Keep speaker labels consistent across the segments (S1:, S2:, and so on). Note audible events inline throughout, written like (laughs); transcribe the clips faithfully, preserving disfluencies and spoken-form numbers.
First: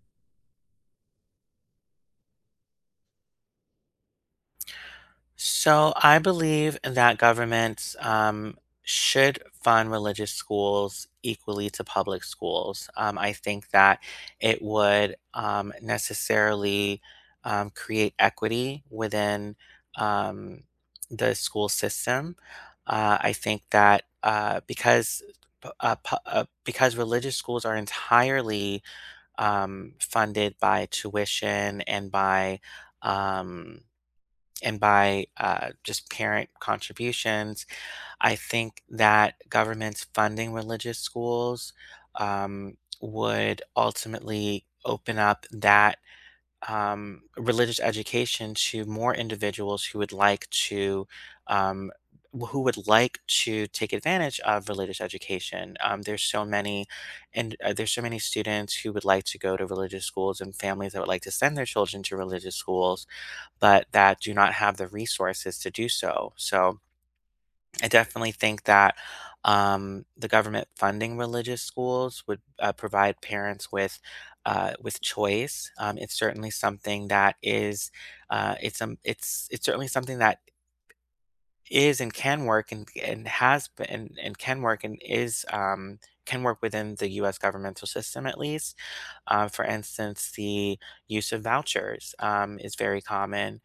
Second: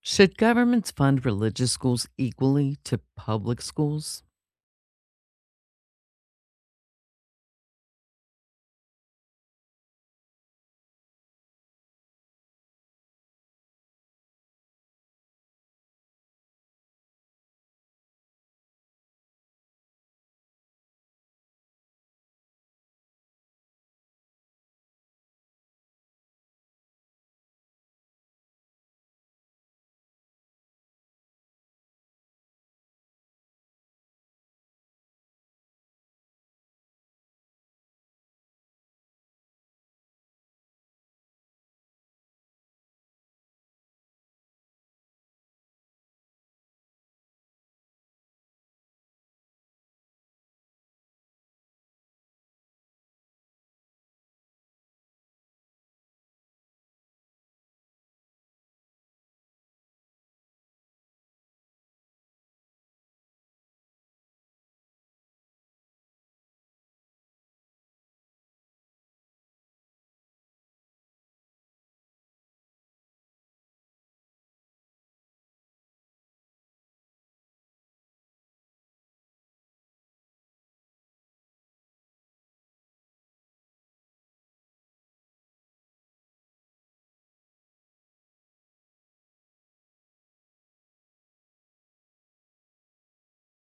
S1: Should governments fund religious schools equally to public schools?
S2: So I believe that governments um, should fund religious schools equally to public schools. Um, I think that it would um, necessarily um, create equity within um, the school system. Uh, I think that uh, because p- uh, pu- uh, because religious schools are entirely um, funded by tuition and by um, and by uh, just parent contributions. I think that governments funding religious schools um, would ultimately open up that um, religious education to more individuals who would like to. Um, wh- who would like to take advantage of religious education? Um, there's so many, and uh, there's so many students who would like to go to religious schools and families that would like to send their children to religious schools but that do not have the resources to do so. So I definitely think that um, the government funding religious schools would uh, provide parents with uh, with choice. Um, it's certainly something that is uh, it's um it's it's certainly something that is and can work and and has been and, and can work and is um, can work within the U S governmental system, at least uh, for instance, the use of vouchers um, is very common,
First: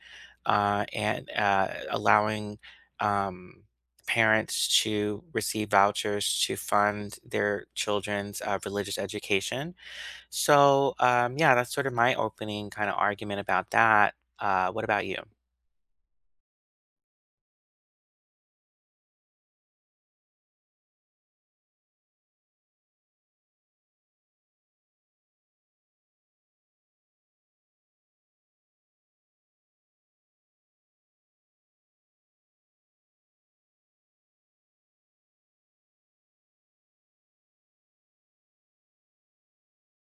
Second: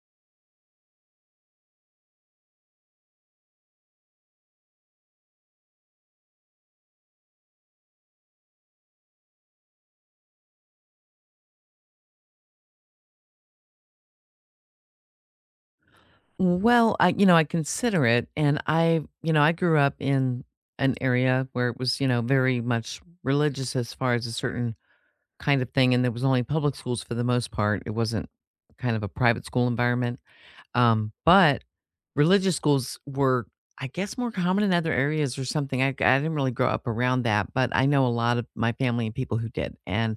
S2: uh, and uh, allowing um, parents to receive vouchers to fund their children's uh, religious education. So, um, yeah, that's sort of my opening kind of argument about that. Uh, what about you?
S1: Well, I, you know, I consider it and I, you know, I grew up in an area where it was, you know, very much religious as far as a certain kind of thing and there was only public schools for the most part. It wasn't kind of a private school environment. Um, but religious schools were, I guess, more common in other areas or something. I I didn't really grow up around that, but I know a lot of my family and people who did. And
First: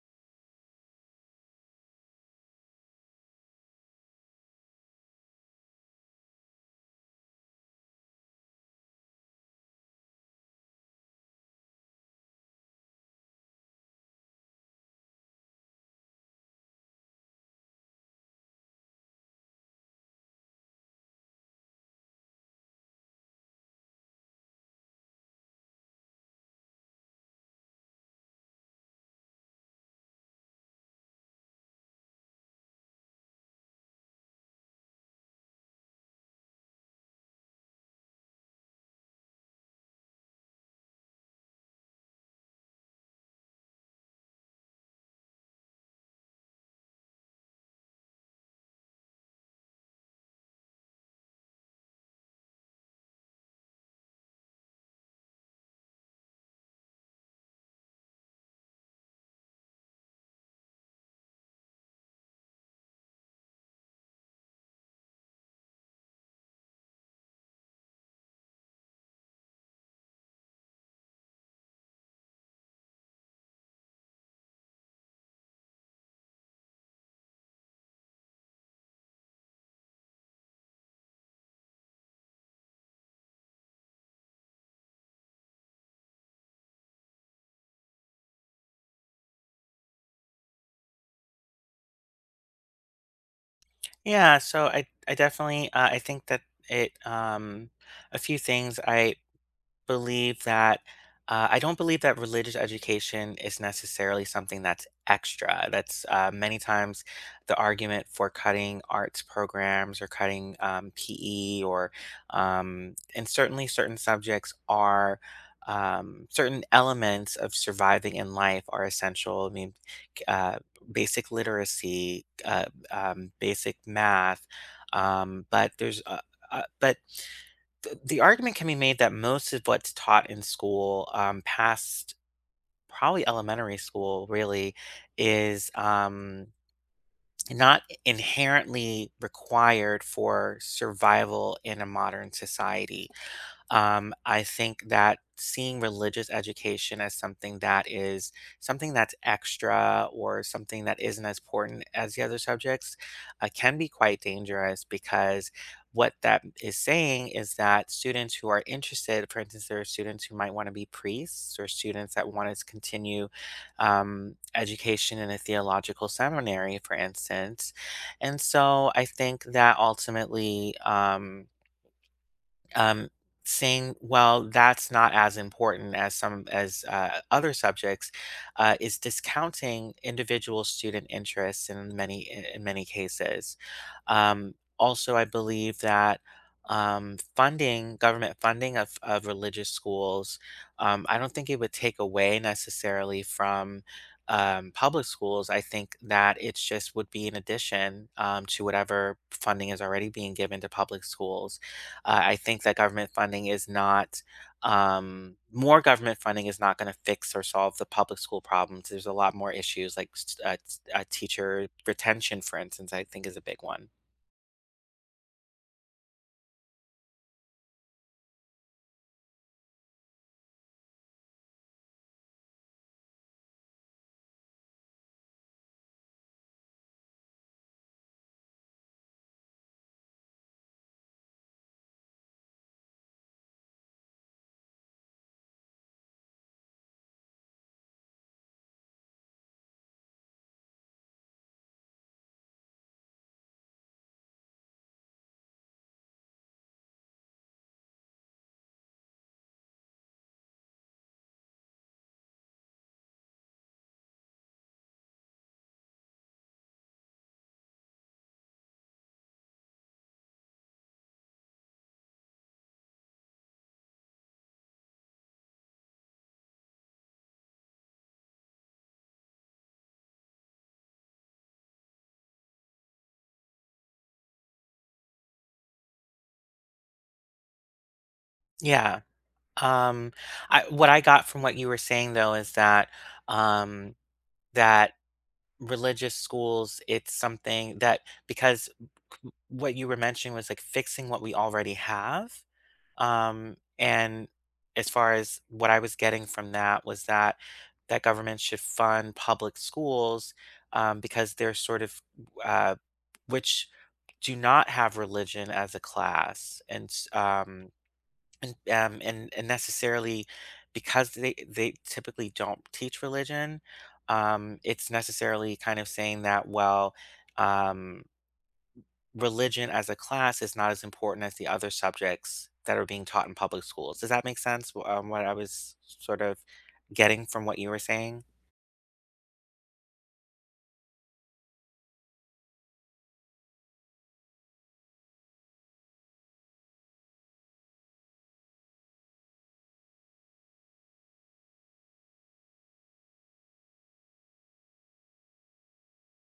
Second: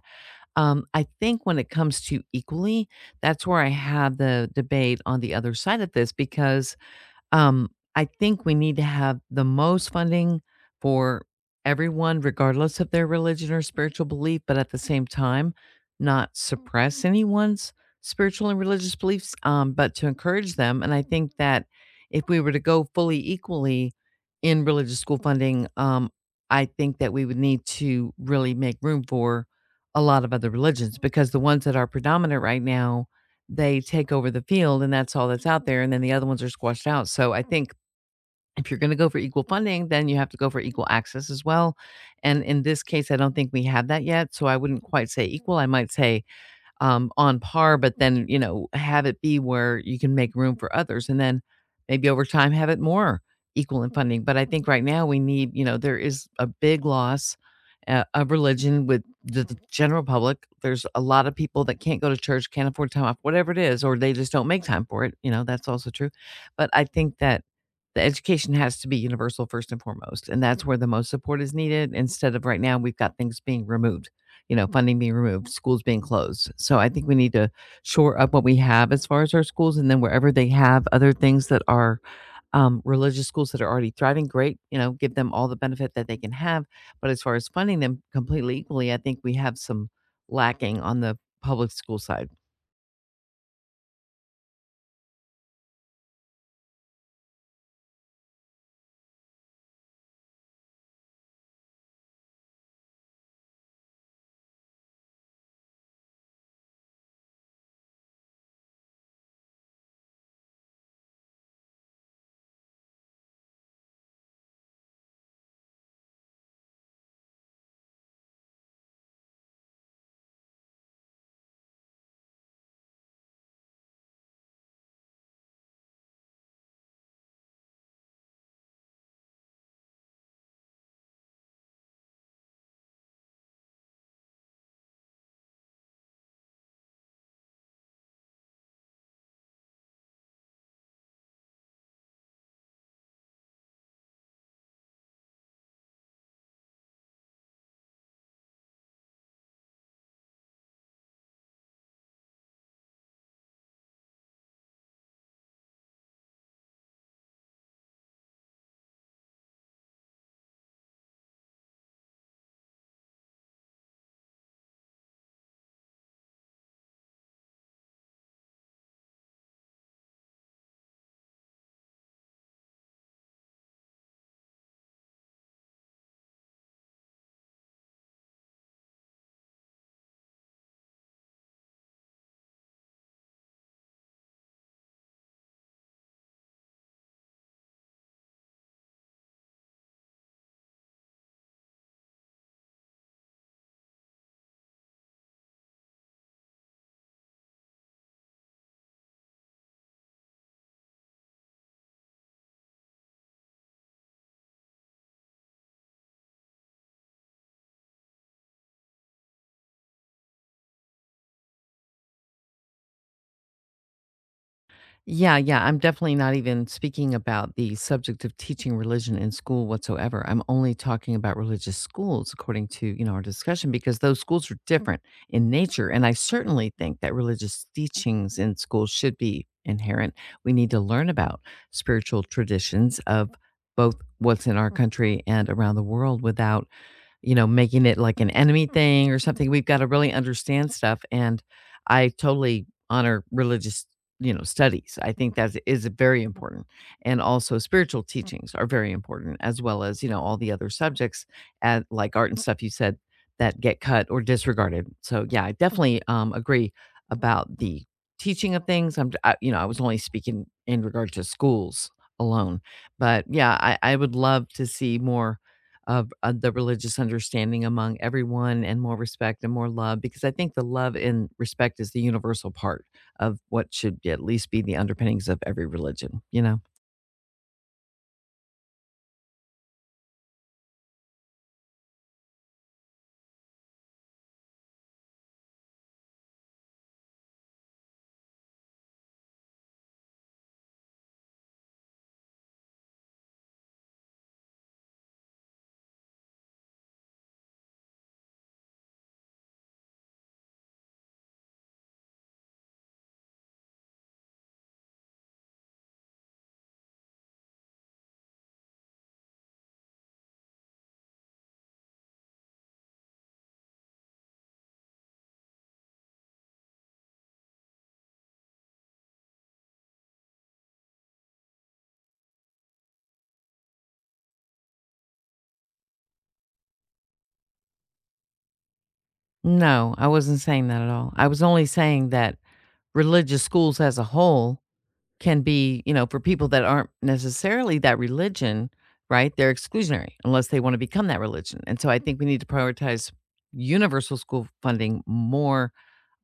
S1: Um, I think when it comes to equally, that's where I have the debate on the other side of this because um, I think we need to have the most funding for everyone, regardless of their religion or spiritual belief, but at the same time, not suppress anyone's spiritual and religious beliefs, um, but to encourage them. And I think that if we were to go fully equally in religious school funding, um, I think that we would need to really make room for a lot of other religions because the ones that are predominant right now, they take over the field and that's all that's out there and then the other ones are squashed out. So I think if you're going to go for equal funding, then you have to go for equal access as well. And in this case, I don't think we have that yet. So I wouldn't quite say equal. I might say, um, on par, but then, you know, have it be where you can make room for others. And then maybe over time have it more equal in funding. But I think right now we need, you know, there is a big loss uh, of religion with the, the general public. There's a lot of people that can't go to church, can't afford time off, whatever it is, or they just don't make time for it. You know, that's also true. But I think that the education has to be universal first and foremost. And that's where the most support is needed instead of right now we've got things being removed, you know, funding being removed, schools being closed. So I think we need to shore up what we have as far as our schools, and then wherever they have other things that are um, religious schools that are already thriving, great. You know, give them all the benefit that they can have. But as far as funding them completely equally, I think we have some lacking on the public school side.
S2: Yeah, so I I definitely uh, I think that it um a few things I believe that uh, I don't believe that religious education is necessarily something that's extra. That's uh, many times the argument for cutting arts programs or cutting um, P E or um, and certainly certain subjects are um, certain elements of surviving in life are essential. I mean, c- uh, basic literacy, uh, um, basic math, um, but there's uh, uh, but th- the argument can be made that most of what's taught in school, um, past probably elementary school, really, is um, not inherently required for survival in a modern society. Um, I think that seeing religious education as something that is something that's extra or something that isn't as important as the other subjects uh, can be quite dangerous, because what that is saying is that students who are interested, for instance, there are students who might want to be priests or students that want to continue um, education in a theological seminary, for instance. And so I think that ultimately, um, um, saying, "Well, that's not as important as some as uh, other subjects," uh, is discounting individual student interests in many in many cases. Um, also, I believe that. Um, funding, government funding of, of religious schools, um, I don't think it would take away necessarily from um, public schools. I think that it's just would be an addition um, to whatever funding is already being given to public schools. Uh, I think that government funding is not um, more government funding is not going to fix or solve the public school problems. There's a lot more issues like s- uh, s- uh, teacher retention, for instance, I think is a big one.
S1: Yeah, yeah. I'm definitely not even speaking about the subject of teaching religion in school whatsoever. I'm only talking about religious schools according to, you know, our discussion because those schools are different in nature and I certainly think that religious teachings in schools should be inherent. We need to learn about spiritual traditions of both what's in our country and around the world without, you know, making it like an enemy thing or something. We've got to really understand stuff. And I totally honor religious, you know, studies. I think that is very important. And also spiritual teachings are very important, as well as, you know, all the other subjects at like art and stuff you said that get cut or disregarded. So yeah, I definitely um, agree about the teaching of things. I'm, I, you know, I was only speaking in regard to schools alone, but yeah, I, I would love to see more of, uh, the religious understanding among everyone and more respect and more love because I think the love and respect is the universal part of what should at least be the underpinnings of every religion, you know?
S2: Yeah. Um, I, what I got from what you were saying though is that um, that religious schools, it's something that because c- what you were mentioning was like fixing what we already have. Um, and as far as what I was getting from that was that that government should fund public schools um, because they're sort of uh, which do not have religion as a class and s- um, and, um, and and necessarily because they they typically don't teach religion. Um, it's necessarily kind of saying that, well, um, religion as a class is not as important as the other subjects that are being taught in public schools. Does that make sense? Wh- Um, what I was sort of getting from what you were saying?
S1: No, I wasn't saying that at all. I was only saying that religious schools as a whole can be, you know, for people that aren't necessarily that religion, right? They're exclusionary unless they want to become that religion. And so I think we need to prioritize universal school funding more,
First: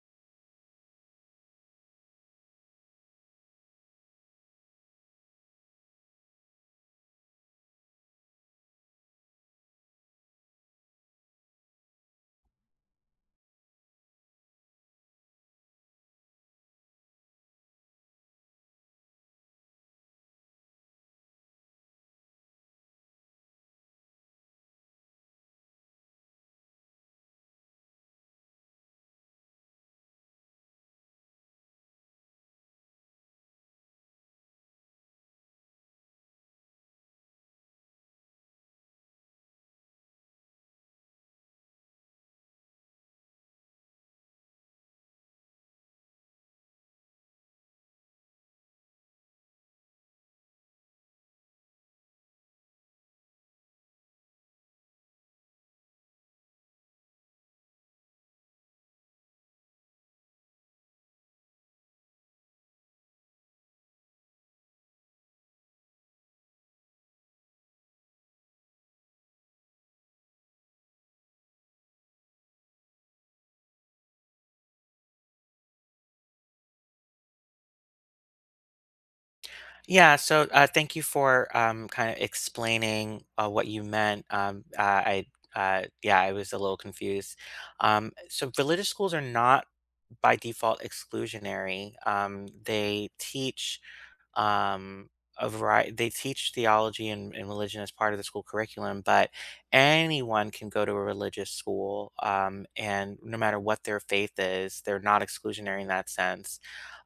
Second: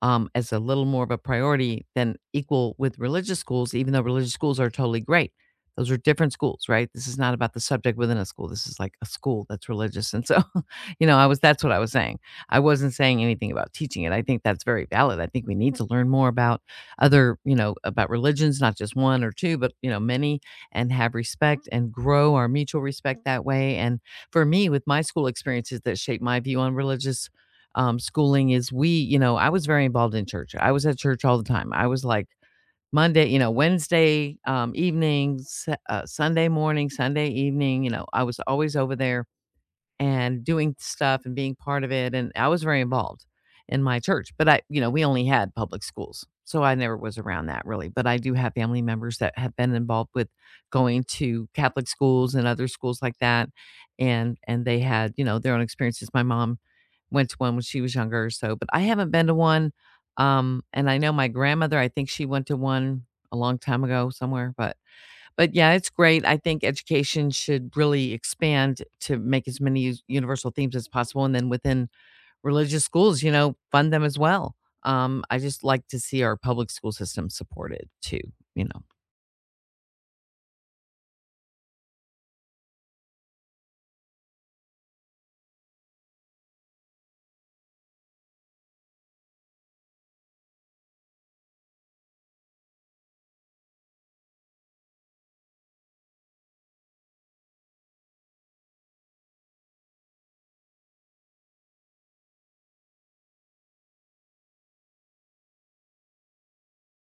S1: um, as a little more of a priority than equal with religious schools, even though religious schools are totally great. Those are different schools, right? This is not about the subject within a school. This is like a school that's religious. And so, (laughs) you know, I was, that's what I was saying. I wasn't saying anything about teaching it. I think that's very valid. I think we need to learn more about other, you know, about religions, not just one or two, but, you know, many, and have respect and grow our mutual respect that way. And for me, with my school experiences that shaped my view on religious um, schooling is we, you know, I was very involved in church. I was at church all the time. I was like Monday, you know, Wednesday um, evenings, uh, Sunday morning, Sunday evening. You know, I was always over there and doing stuff and being part of it, and I was very involved in my church, but I, you know, we only had public schools, so I never was around that really, but I do have family members that have been involved with going to Catholic schools and other schools like that, and and they had, you know, their own experiences. My mom went to one when she was younger, so, but I haven't been to one, um, and I know my grandmother, I think she went to one a long time ago somewhere, but but yeah, it's great. I think education should really expand to make as many us- universal themes as possible. And then within religious schools, you know, fund them as well. Um, I just like to see our public school system supported too, you know.
S2: Yeah. So uh, thank you for um, kind of explaining uh, what you meant. Um, uh, I uh, yeah, I was a little confused. Um, so religious schools are not by default exclusionary. Um, they teach um, a variety. They teach theology and, and religion as part of the school curriculum, but anyone can go to a religious school, um, and no matter what their faith is, they're not exclusionary in that sense.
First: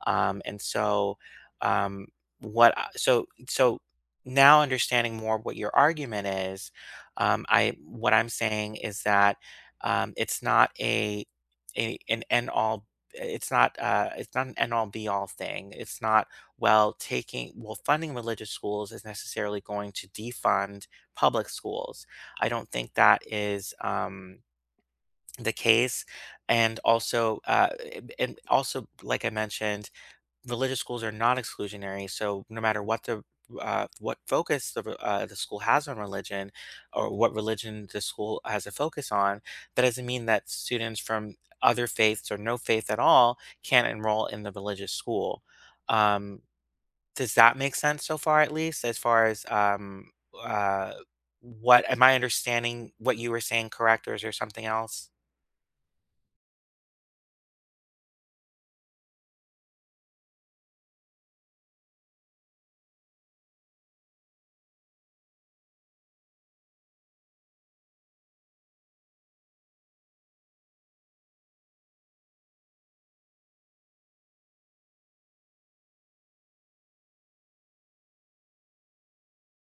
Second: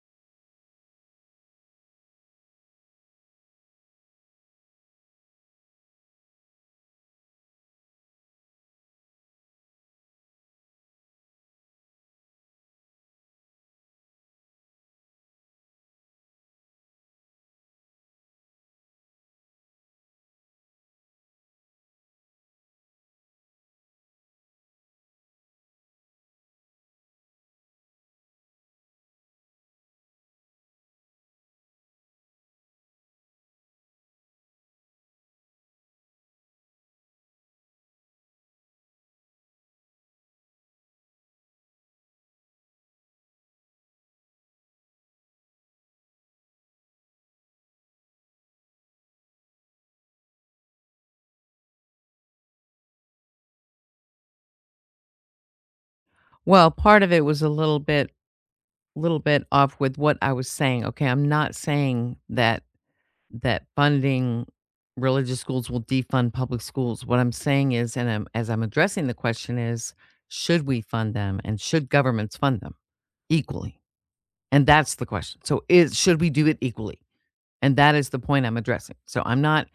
S2: Um, and so, um, what? I- So, so now understanding more what your argument is, um, I what I'm saying is that um, it's not a, a an end all. It's not uh, it's not an end all be all thing. It's not well taking well funding religious schools is necessarily going to defund public schools. I don't think that is um, the case. And also uh, and also, like I mentioned, religious schools are not exclusionary, so no matter what the uh, what focus the, re- uh, the school has on religion or what religion the school has a focus on, that doesn't mean that students from other faiths or no faith at all can't enroll in the religious school. um, does that make sense so far, at least, as far as, um, uh, what am I understanding? What you were saying correct, or is there something else?
S1: Well, part of it was a little bit, little bit off with what I was saying. Okay, I'm not saying that that funding religious schools will defund public schools. What I'm saying is, and I'm, as I'm addressing the question, is should we fund them and should governments fund them equally? And that's the question. So, is should we do it equally? And that is the point I'm addressing. So, I'm not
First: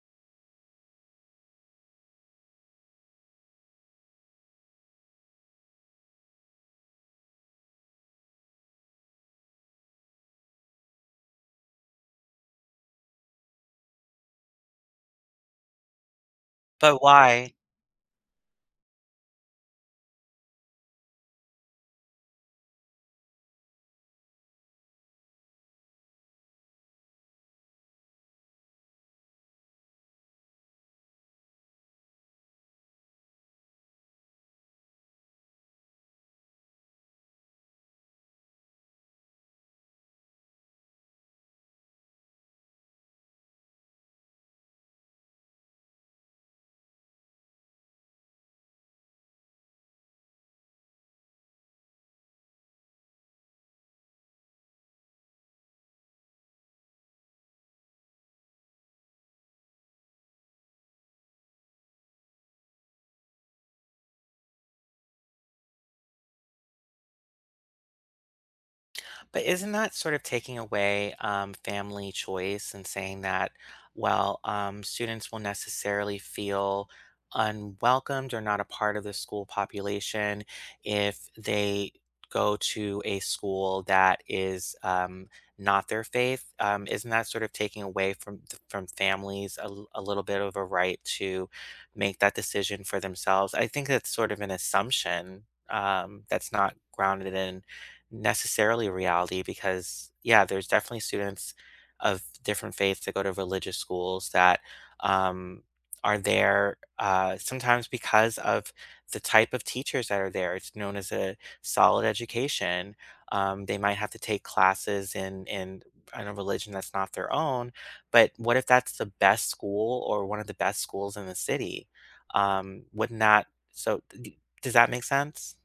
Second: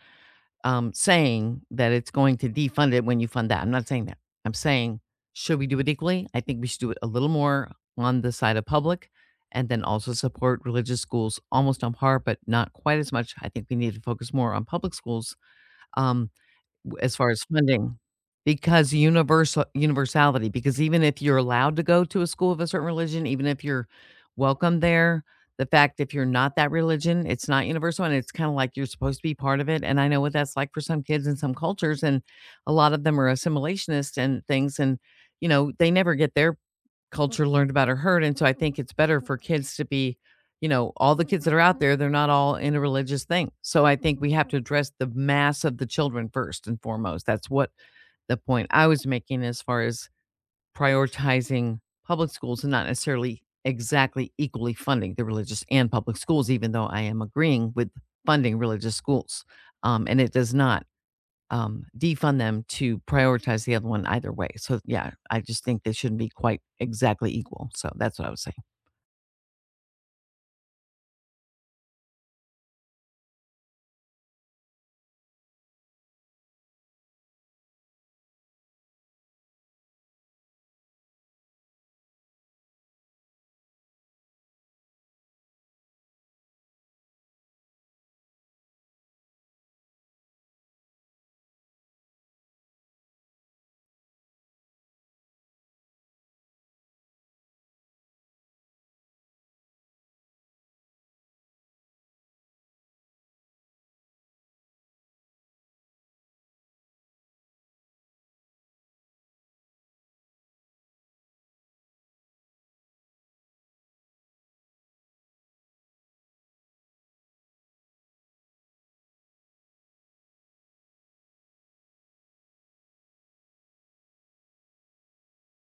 S1: um, saying that it's going to defund it when you fund that. I'm not saying that. I'm saying, should we do it equally? I think we should do it a little more on the side of public and then also support religious schools almost on par, but not quite as much. I think we need to focus more on public schools. Um, W
S2: But
S1: as far as
S2: why?
S1: funding, because universal universality, because even if you're allowed to go to a school of a certain religion, even if you're welcome there, the fact if you're not that religion, it's not universal, and it's kinda like you're supposed to be part of it, and I know what that's like for some kids in some cultures, and a lot of them are assimilationist and things, and, you know, they never get their culture learned about or heard, and so I think it's better for kids to be, you know, all the kids that are out there, they're not all in a religious thing. So I think we have to address the mass of the children first and foremost. That's what the point I was making as far as prioritizing public schools and not necessarily exactly equally funding the religious and public schools, even though I am agreeing with funding religious schools. Um, and it does not um, defund them to prioritize the other one either way. So yeah, I just think they shouldn't be quite exactly equal. So that's what I was saying.
S2: But isn't that sort of taking away um, family choice and saying that, well, um, students will necessarily feel unwelcomed or not a part of the school population if they go to a school that is um, not their faith? Um, isn't that sort of taking away from from families a, l- a little bit of a right to make that decision for themselves? I think that's sort of an assumption um, that's not grounded in necessarily a reality, because yeah, there's definitely students of different faiths that go to religious schools that um, are there uh, sometimes because of the type of teachers that are there. It's known as a solid education. Um, they might have to take classes in in in a religion that's not their own, but what if that's the best school or one of the best schools in the city? Um, wouldn't that, so d- does that make sense?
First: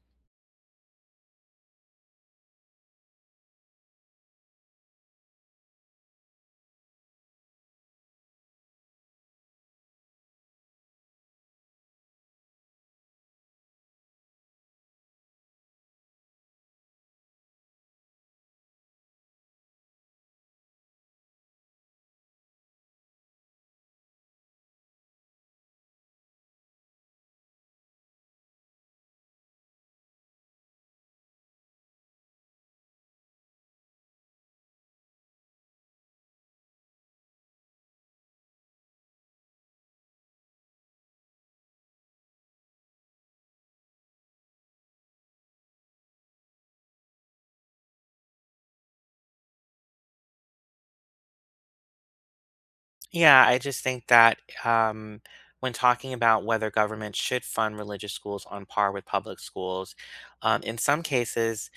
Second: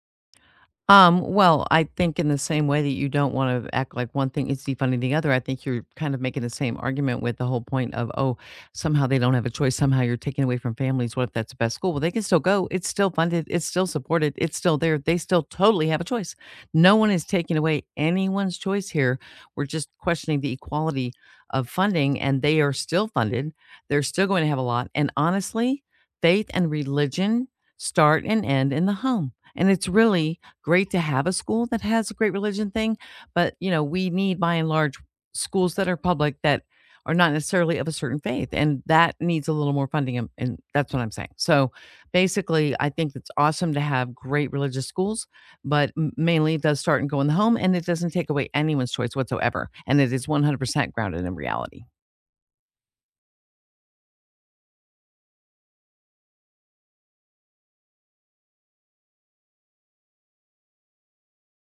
S1: Um, well, I think in the same way that you don't want to act like one thing is defunding the other, I think you're kind of making the same argument with the whole point of, oh, somehow they don't have a choice. Somehow you're taking away from families. What if that's the best school? Well, they can still go. It's still funded. It's still supported. It's still there. They still totally have a choice. No one is taking away anyone's choice here. We're just questioning the equality of funding, and they are still funded. They're still going to have a lot. And honestly, faith and religion start and end in the home. And it's really great to have a school that has a great religion thing, but, you know, we need by and large schools that are public that are not necessarily of a certain faith, and that needs a little more funding, and and that's what I'm saying. So, basically, I think it's awesome to have great religious schools, but m mainly it does start and go in the home, and it doesn't take away anyone's choice whatsoever, and it is one hundred percent grounded in reality.
S2: Yeah, I just think that um, when talking about whether government should fund religious schools on par with public schools, um, in some cases,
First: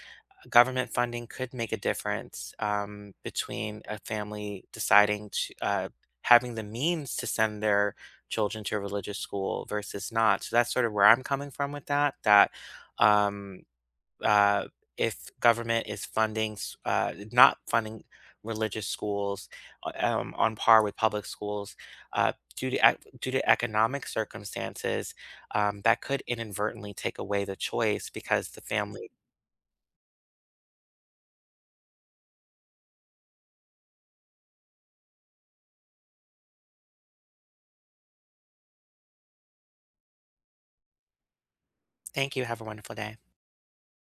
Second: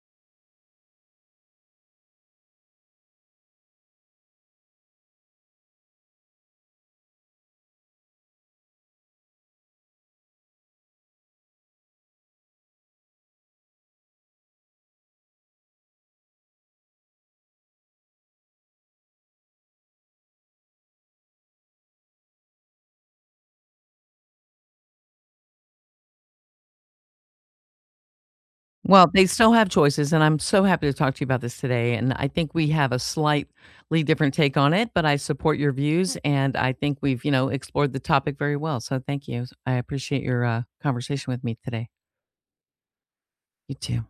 S2: government funding could make a difference um, between a family deciding to uh, having the means to send their children to a religious school versus not. So that's sort of where I'm coming from with that. That um, uh, if government is funding, s- uh, not funding religious schools uh, um, on par with public schools, uh, due to ec- due to economic circumstances, um, that could inadvertently take away the choice because the
S1: Well,
S2: family.
S1: they still have choices, and I'm so happy to talk to you about this today. And I think we have a slightly different take on it, but I support your views, and I think we've, you know, explored the topic very well. So thank you. I appreciate your uh, conversation with me today.
S2: Thank you. Have a wonderful day.
S1: You too.